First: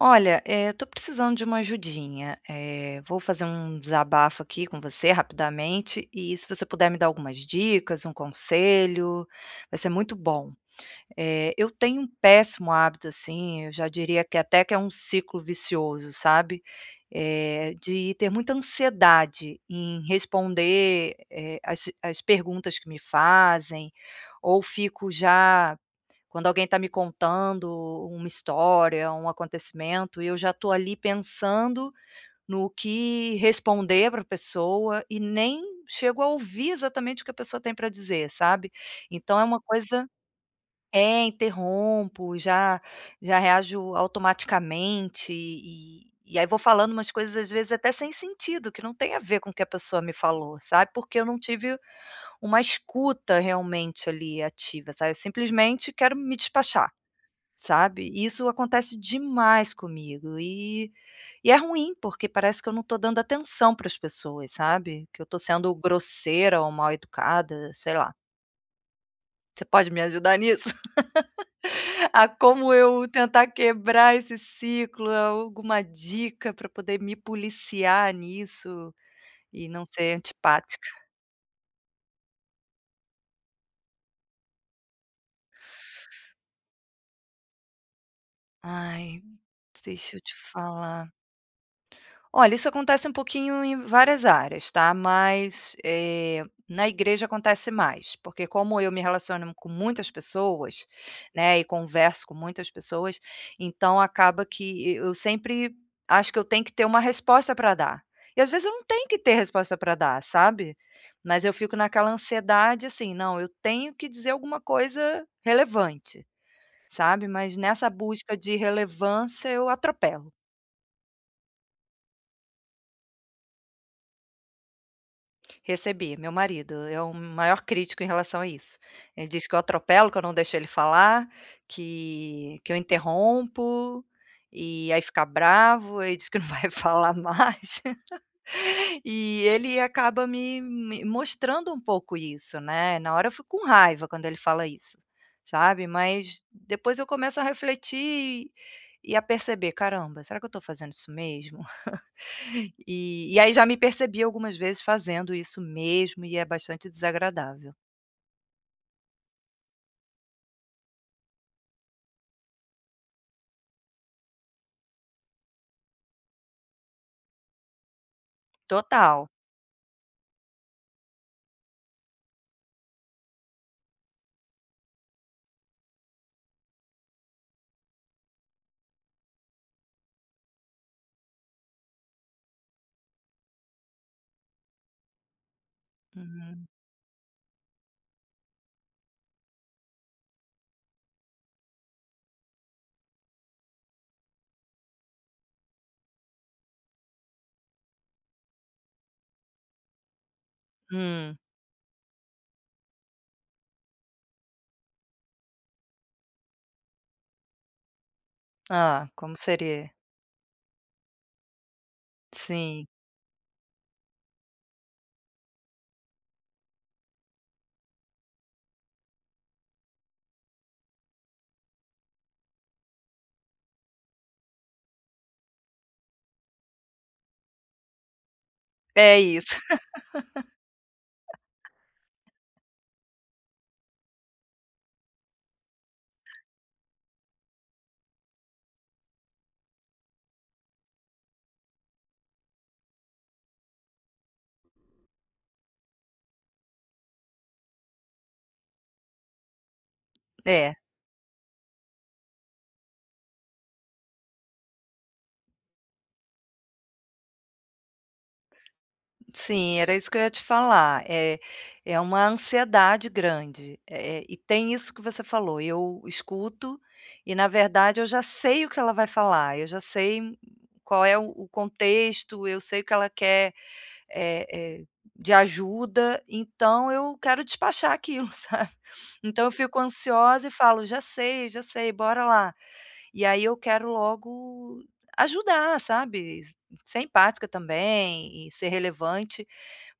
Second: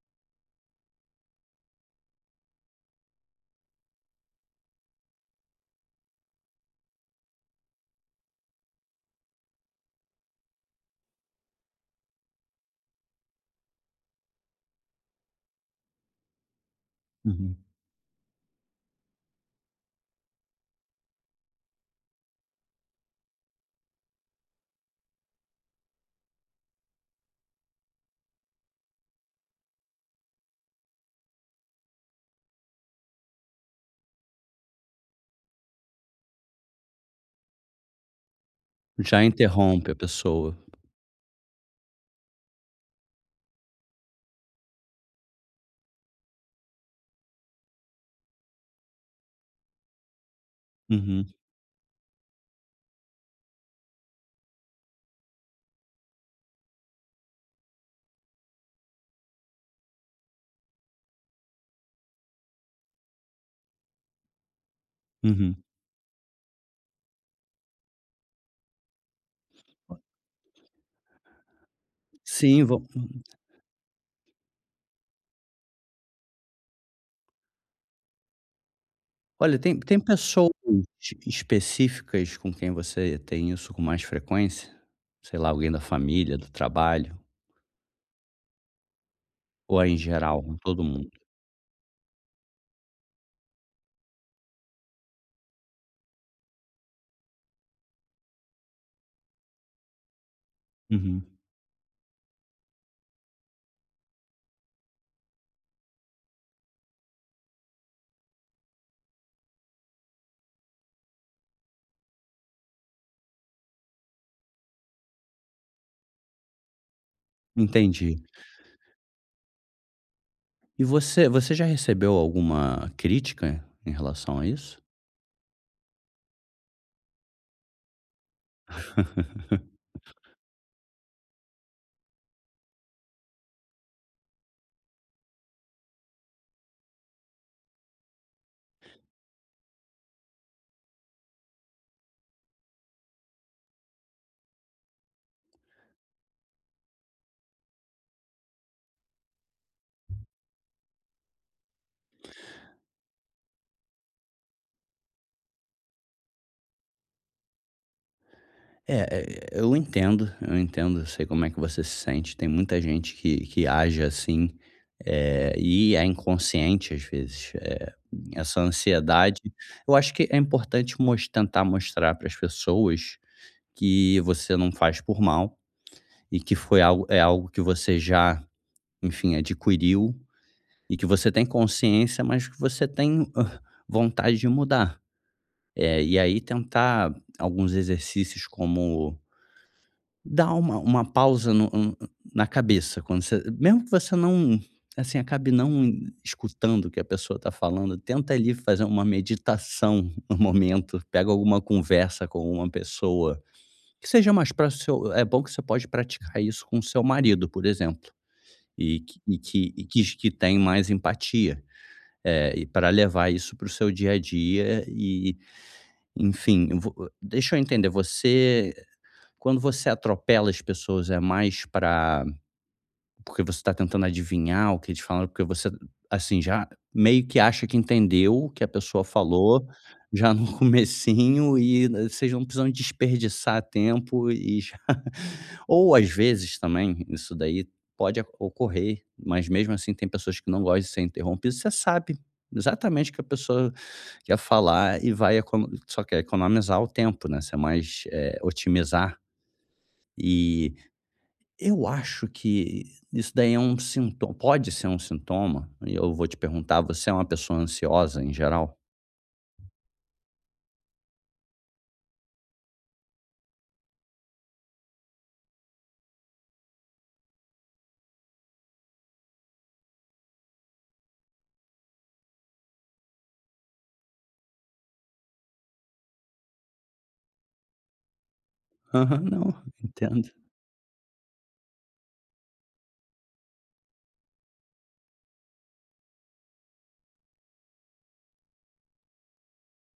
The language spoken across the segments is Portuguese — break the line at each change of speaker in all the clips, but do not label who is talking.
Olha, eu tô precisando de uma ajudinha. Vou fazer um desabafo aqui com você rapidamente e se você puder me dar algumas dicas, um conselho, vai ser muito bom. Eu tenho um péssimo hábito, assim, eu já diria que até que é um ciclo vicioso, sabe?
Uhum.
De ter muita ansiedade em responder, as perguntas que me fazem, ou fico já quando alguém está me contando uma história, um acontecimento, e eu já estou ali pensando no que responder para a pessoa e nem chego a ouvir exatamente o que a pessoa tem para dizer, sabe.
Já
Então é uma
interrompe a
coisa,
pessoa.
é, interrompo, já reajo automaticamente e aí vou falando umas coisas, às vezes, até sem sentido, que não tem a ver com o que a pessoa me falou, sabe, porque eu
Uhum,
não tive uma escuta realmente ali ativa, sabe, eu simplesmente quero me despachar. Sabe, e isso acontece demais comigo e é ruim, porque parece que eu não estou dando atenção para as pessoas, sabe, que eu estou
uhum.
sendo grosseira ou mal educada, sei lá. Você pode me ajudar nisso? A
Sim,
como
vão
eu tentar quebrar esse ciclo, alguma dica para poder me policiar nisso
olha,
e
tem
não ser
pessoas
antipática?
específicas com quem você tem isso com mais frequência? Sei lá, alguém da família, do trabalho,
Ai,
ou é em
deixa eu te
geral, com todo mundo?
falar. Olha, isso acontece um pouquinho em várias áreas, tá, mas, na igreja acontece mais, porque como eu me relaciono com muitas pessoas,
Uhum,
né, e converso com muitas pessoas, então acaba que eu sempre acho que eu tenho que ter uma resposta para dar. E às vezes eu não tenho que ter resposta para dar, sabe, mas eu fico naquela ansiedade, assim: "Não, eu tenho que dizer alguma coisa relevante", sabe, mas nessa
entendi.
busca de relevância eu atropelo.
E você já recebeu alguma crítica em relação a isso?
Recebi, meu marido é o maior crítico em relação a isso. Ele diz que eu atropelo, que eu não deixo ele falar, que eu interrompo, e aí fica bravo, aí diz que não vai falar mais. E ele acaba me mostrando um pouco isso, né, na hora eu fico com raiva quando ele fala isso, sabe, mas depois eu começo a refletir e a perceber: "Caramba, será que eu estou fazendo isso mesmo?" E aí já me percebi algumas vezes fazendo isso mesmo e é bastante desagradável.
É, é, eu entendo, eu entendo, eu sei como é que você se sente. Tem muita gente que age assim, e é inconsciente às vezes. Essa
Total.
ansiedade. Eu acho que é importante tentar mostrar para as pessoas que você não faz por mal e que foi algo, é algo que você já, enfim, adquiriu e que você tem consciência, mas que você tem vontade de mudar. E aí
Uhum.
tentar alguns exercícios como dá uma pausa no no na cabeça quando você, mesmo que você não, assim, acabe não escutando o que a pessoa está falando, tenta ali fazer uma meditação no momento, pega
Hum.
alguma conversa com uma pessoa que seja mais para o seu, é bom que você pode praticar isso com o seu marido, por exemplo, e
Hã,
que
como
e que e
seria?
que que tem mais empatia, e
Sim,
para levar isso para o seu dia a dia e, enfim, vo deixa eu entender, você quando você atropela as pessoas, é mais para, porque você está tentando adivinhar o que eles falaram, porque você, assim, já meio que acha que entendeu o que a pessoa
é isso.
falou, já no comecinho, e, né, vocês não precisam desperdiçar tempo e já, ou às vezes também, isso daí pode ocorrer, mas mesmo assim tem pessoas que não gostam de ser interrompidas, você sabe exatamente o que a pessoa quer falar e vai econo só quer economizar o tempo, né, você é mais, otimizar. E
É,
eu acho que isso daí é um sinto pode ser um sintoma, e eu vou te perguntar: você é uma pessoa ansiosa em geral?
sim, era isso que eu ia te falar. É uma ansiedade grande, e tem isso que você falou, eu escuto e, na verdade, eu já sei o que ela vai falar, eu já sei qual é o contexto, eu sei o que ela quer eh eh, de ajuda, então eu quero despachar aquilo, sabe.
Aham,
Então eu
não,
fico
entendo.
ansiosa e falo: já sei, bora lá". E aí eu quero logo ajudar, sabe, ser empática também e ser relevante,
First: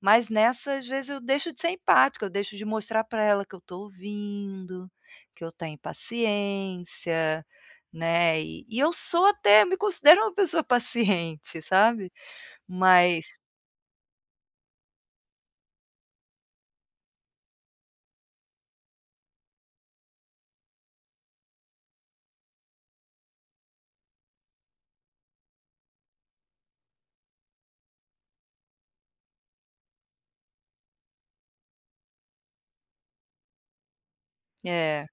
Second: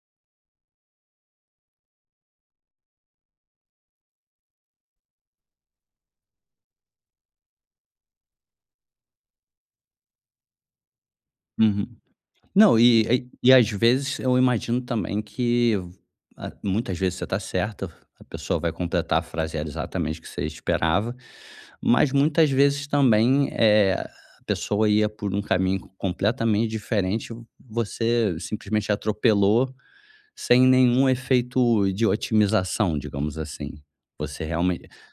mas nessa, às vezes, eu deixo de ser empática, eu deixo de mostrar para ela que eu estou ouvindo, que eu tenho paciência, né, e eu sou até eu me considero uma pessoa paciente,
Uhum.
sabe.
Não, e e
Mas
e às vezes eu imagino também que a muitas vezes você está certa, a pessoa vai completar a frase exatamente que você esperava, mas muitas vezes também, a pessoa ia por um caminho completamente diferente, você simplesmente atropelou. Sem nenhum efeito de otimização, digamos assim. Você
é,
realmente
é.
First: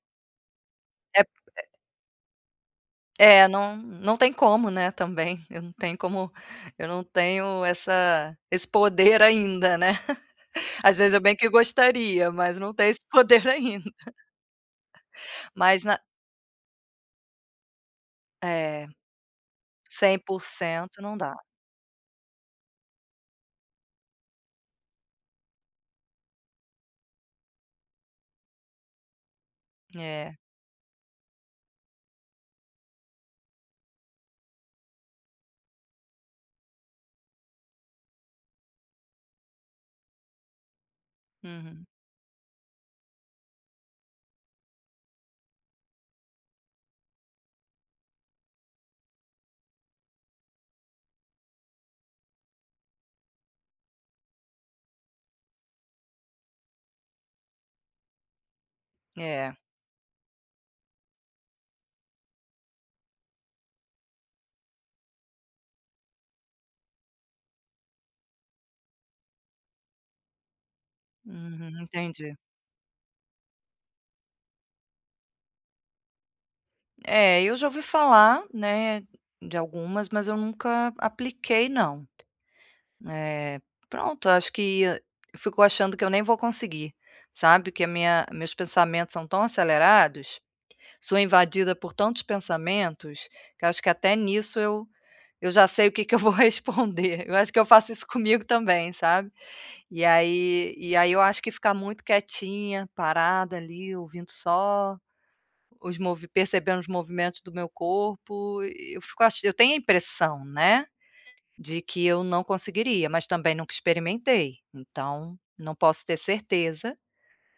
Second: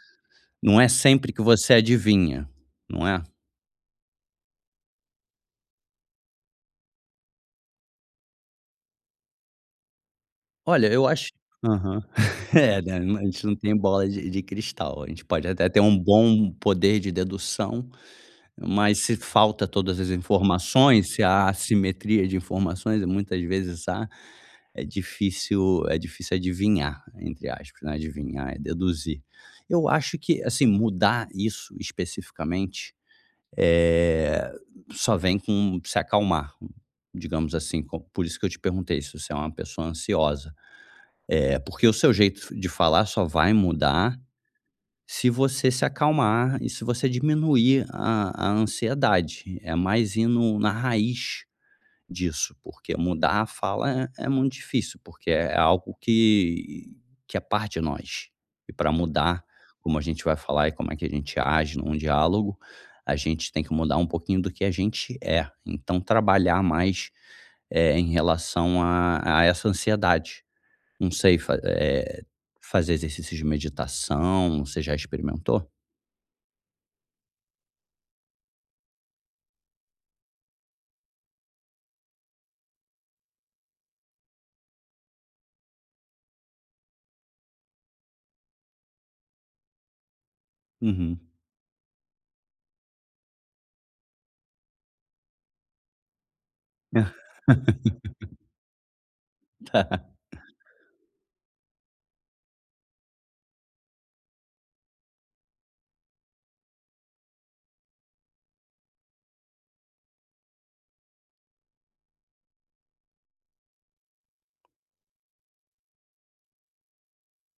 não é sempre que você adivinha, não é?
É, não tem como, né, também, eu não tenho como eu não tenho essa esse poder ainda, né.
Olha,
Às
eu
vezes eu
acho,
bem que
aham.
gostaria, mas não
É,
tenho esse
né, a gente
poder
não tem
ainda.
bola de cristal. A gente pode até ter
Mas
um
na
bom poder de dedução,
é,
mas se falta todas as
100%
informações,
não
se
dá.
há assimetria de informações, e muitas vezes há, é difícil, é difícil "adivinhar", entre aspas, né, adivinhar é deduzir. Eu acho
É,
que, assim, mudar isso especificamente, eh, só vem com se acalmar, digamos assim. Por isso que eu te perguntei se você é uma pessoa ansiosa. É
uhum,
porque o seu jeito de falar só vai mudar se você se acalmar e se você diminuir a ansiedade. É mais ir na raiz disso, porque mudar a fala é muito difícil, porque é algo que é parte de nós. E para mudar
é,
como a gente vai falar e como é que a gente age num diálogo, a gente tem que mudar um pouquinho do que a gente é. Então trabalhar mais, em relação a essa ansiedade. Não sei,
uhum, entendi.
fazer exercícios de meditação, você já experimentou?
É, eu já ouvi falar, né, de algumas, mas eu nunca apliquei não. É, pronto, acho que eu fico achando que eu nem vou conseguir, sabe, que a minha meus pensamentos são tão acelerados. Sou
Uhum.
invadida por tantos pensamentos, que acho que até nisso eu já sei o que que eu vou responder. Eu acho que eu faço isso comigo também, sabe. E
Tá.
aí e aí eu acho que ficar muito quietinha, parada ali, ouvindo só os movi percebendo os movimentos do meu corpo, eu fico ach eu tenho a impressão, né, de que eu não conseguiria, mas também nunca experimentei, então não posso ter certeza,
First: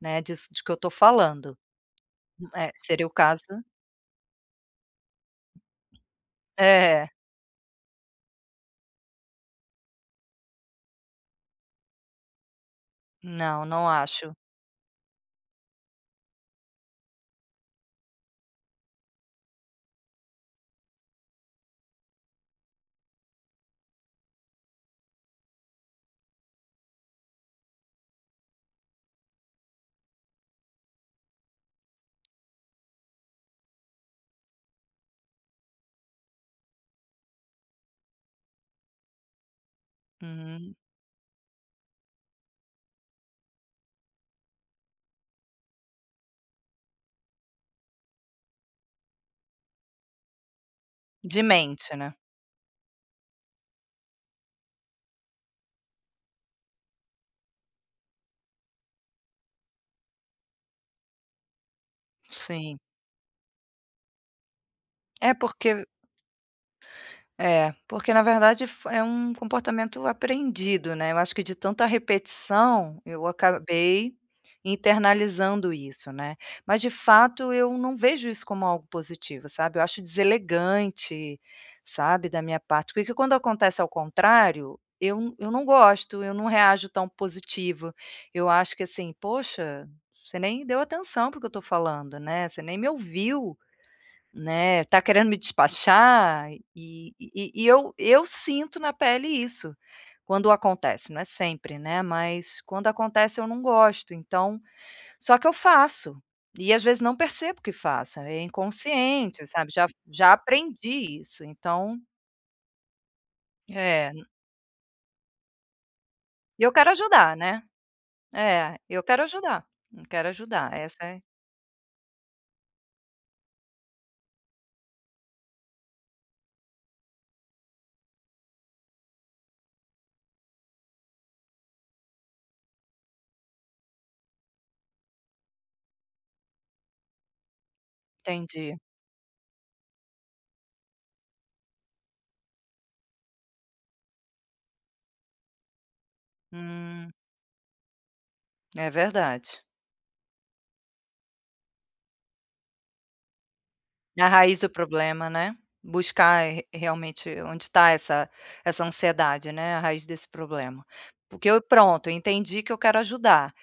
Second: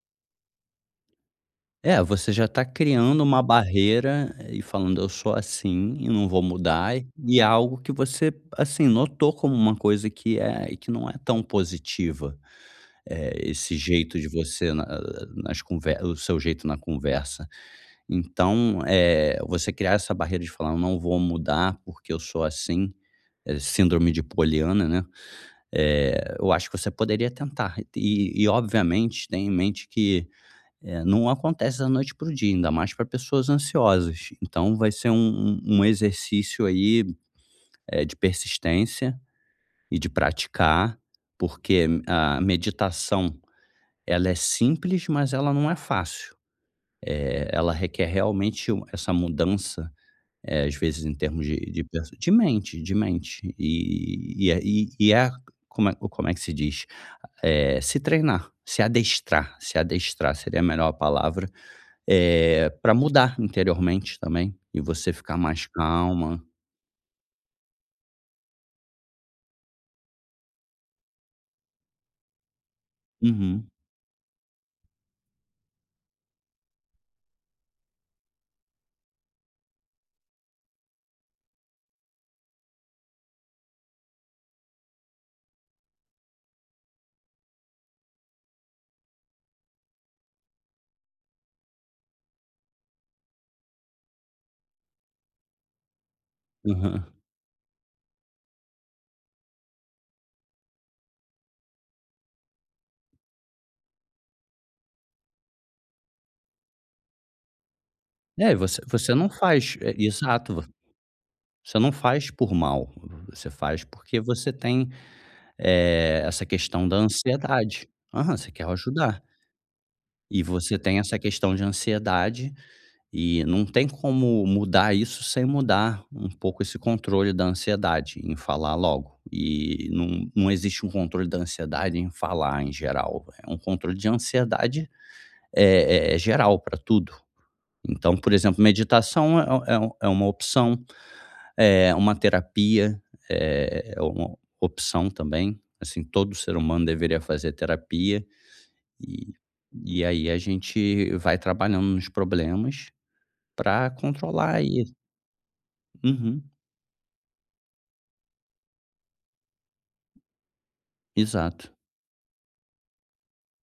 né, disso de que eu estou falando.
É, você já está
É, seria o
criando uma
caso
barreira, e falando: "Eu sou assim e não vou mudar",
é,
e é algo que você, assim, notou como uma coisa que é que não é tão positiva,
não,
esse
não
jeito de
acho.
você na nas conversas, o seu jeito na conversa. Então, você criar essa barreira de falar: "Eu não vou mudar porque eu sou assim", síndrome de Poliana, né, eu acho que você poderia tentar. E obviamente tenha em mente que é, não acontece da noite para o dia, ainda mais para pessoas ansiosas. Então, vai ser um exercício aí, de persistência e de
Uhum.
praticar, porque a meditação, ela é simples, mas ela não é fácil. Ela requer realmente essa mudança, às vezes em
De
termos
mente, né.
de mente, de mente. Como é, como é que se diz? Se treinar, se adestrar, se adestrar seria a melhor palavra.
Sim.
Pra mudar interiormente também, e você
É
ficar mais
porque
calma.
é, porque na verdade fo é um comportamento aprendido, né, eu acho que de tanta repetição, eu
Uhum,
acabei internalizando isso, né. Mas de fato eu não vejo isso como algo positivo, sabe, eu acho deselegante, sabe, da minha parte, porque quando acontece ao contrário, eu não gosto, eu não reajo tão positivo, eu acho que assim: "Poxa, você nem deu atenção para o que eu estou falando, né, você nem me ouviu". Né, tá querendo me despachar
aham.
e eu sinto na pele isso, quando acontece, não é sempre, né, mas quando acontece eu não gosto, então só que eu faço, e às vezes não percebo que faço, é
É, você você não
inconsciente, sabe,
faz,
já
é,
já
exato, vo
aprendi isso,
você não
então
faz por mal, você faz
é,
porque você tem, essa
e eu
questão
quero
da
ajudar, né.
ansiedade. Aham, você quer
É,
ajudar.
eu quero
E
ajudar,
você tem
essa
essa
é
questão de ansiedade, e não tem como mudar isso sem mudar um pouco esse controle da ansiedade em falar logo. E não, não existe um controle da ansiedade em falar em geral. É um controle de ansiedade, é, é geral para tudo. Então, por exemplo,
entendi.
meditação, é, é uma opção, é uma terapia, é, é uma opção também. Assim, todo ser humano
Hum,
deveria fazer terapia,
é
e,
verdade.
e aí a gente vai trabalhando nos problemas para
Na raiz
controlar.
do problema, né, buscar
Uhum,
re realmente onde está essa ansiedade, né, a raiz desse problema. Porque eu
exato.
pronto, eu entendi que eu quero ajudar,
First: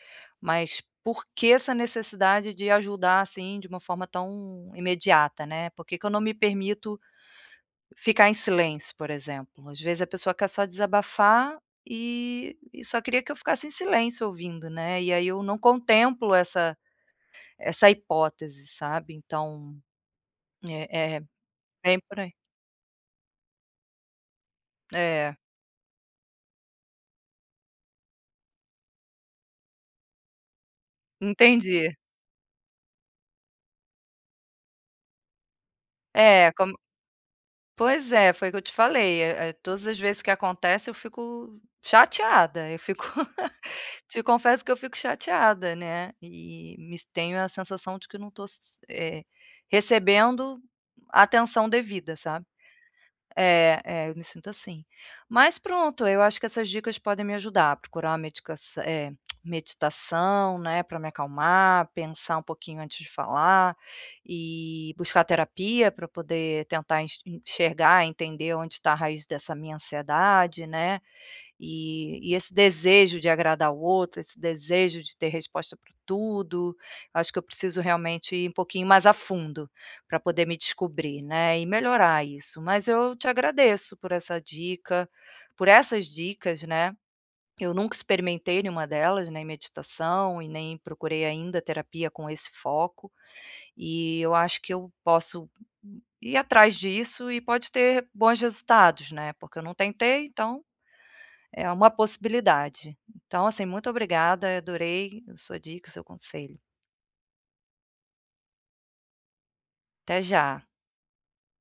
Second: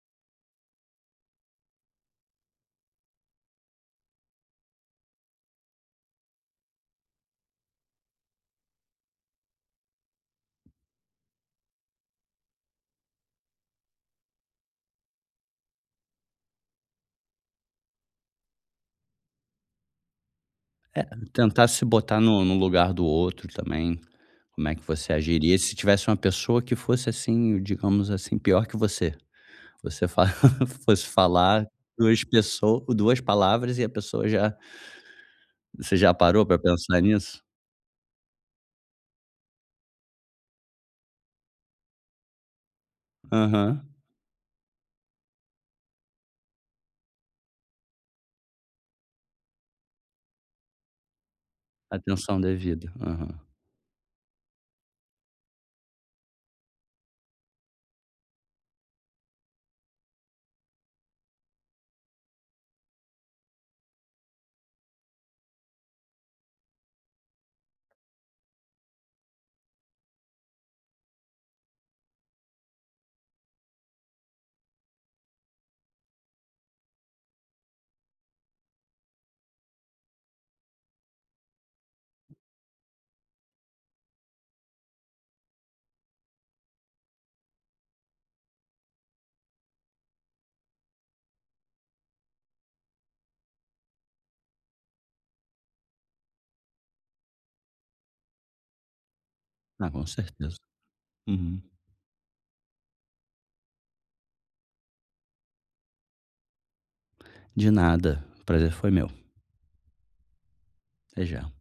mas por que essa necessidade de ajudar, assim, de uma forma tão imediata, né. Por que que eu não me permito ficar em silêncio, por exemplo? Às vezes a pessoa quer só desabafar e só queria que eu ficasse em silêncio ouvindo, né, e aí eu não contemplo essa hipótese, sabe. Então,
É,
é
tentar se
bem por
botar
aí.
no lugar do outro também, como é que você
É,
agiria se tivesse uma pessoa que fosse assim, digamos assim, pior que você. Você fa fosse falar
entendi.
2 pessoas 2 palavras e a pessoa já, você já parou
É,
pra
como
pensar nisso?
pois é, foi o que eu te falei, todas as vezes que acontece eu fico chateada, eu fico
Aham.
te confesso que eu fico chateada, né, e me tenho a sensação de que não estou recebendo a atenção devida,
Atenção
sabe.
devida. Aham.
É, é, eu me sinto assim. Mas pronto, eu acho que essas dicas podem me ajudar a procurar uma medicaçã meditação, né, para me acalmar, pensar um pouquinho antes de falar e buscar terapia para poder tentar enxergar, entender onde está a raiz dessa minha ansiedade, né, e esse desejo de agradar o outro, esse desejo de ter resposta para tudo, acho que eu preciso realmente ir um pouquinho mais a fundo para poder me descobrir, né, e melhorar isso. Mas eu te agradeço por essa dica, por essas dicas, né. Eu nunca experimentei nenhuma delas, nem meditação e nem procurei ainda terapia com esse foco, e eu acho que eu posso ir atrás disso e pode ter bons resultados, né, porque eu não
Ah, com
tentei,
certeza.
então
Uhum.
é uma possibilidade. Então, assim, muito obrigada, adorei a sua dica, o seu conselho.
De nada, o prazer foi meu.
Até já.
Até já.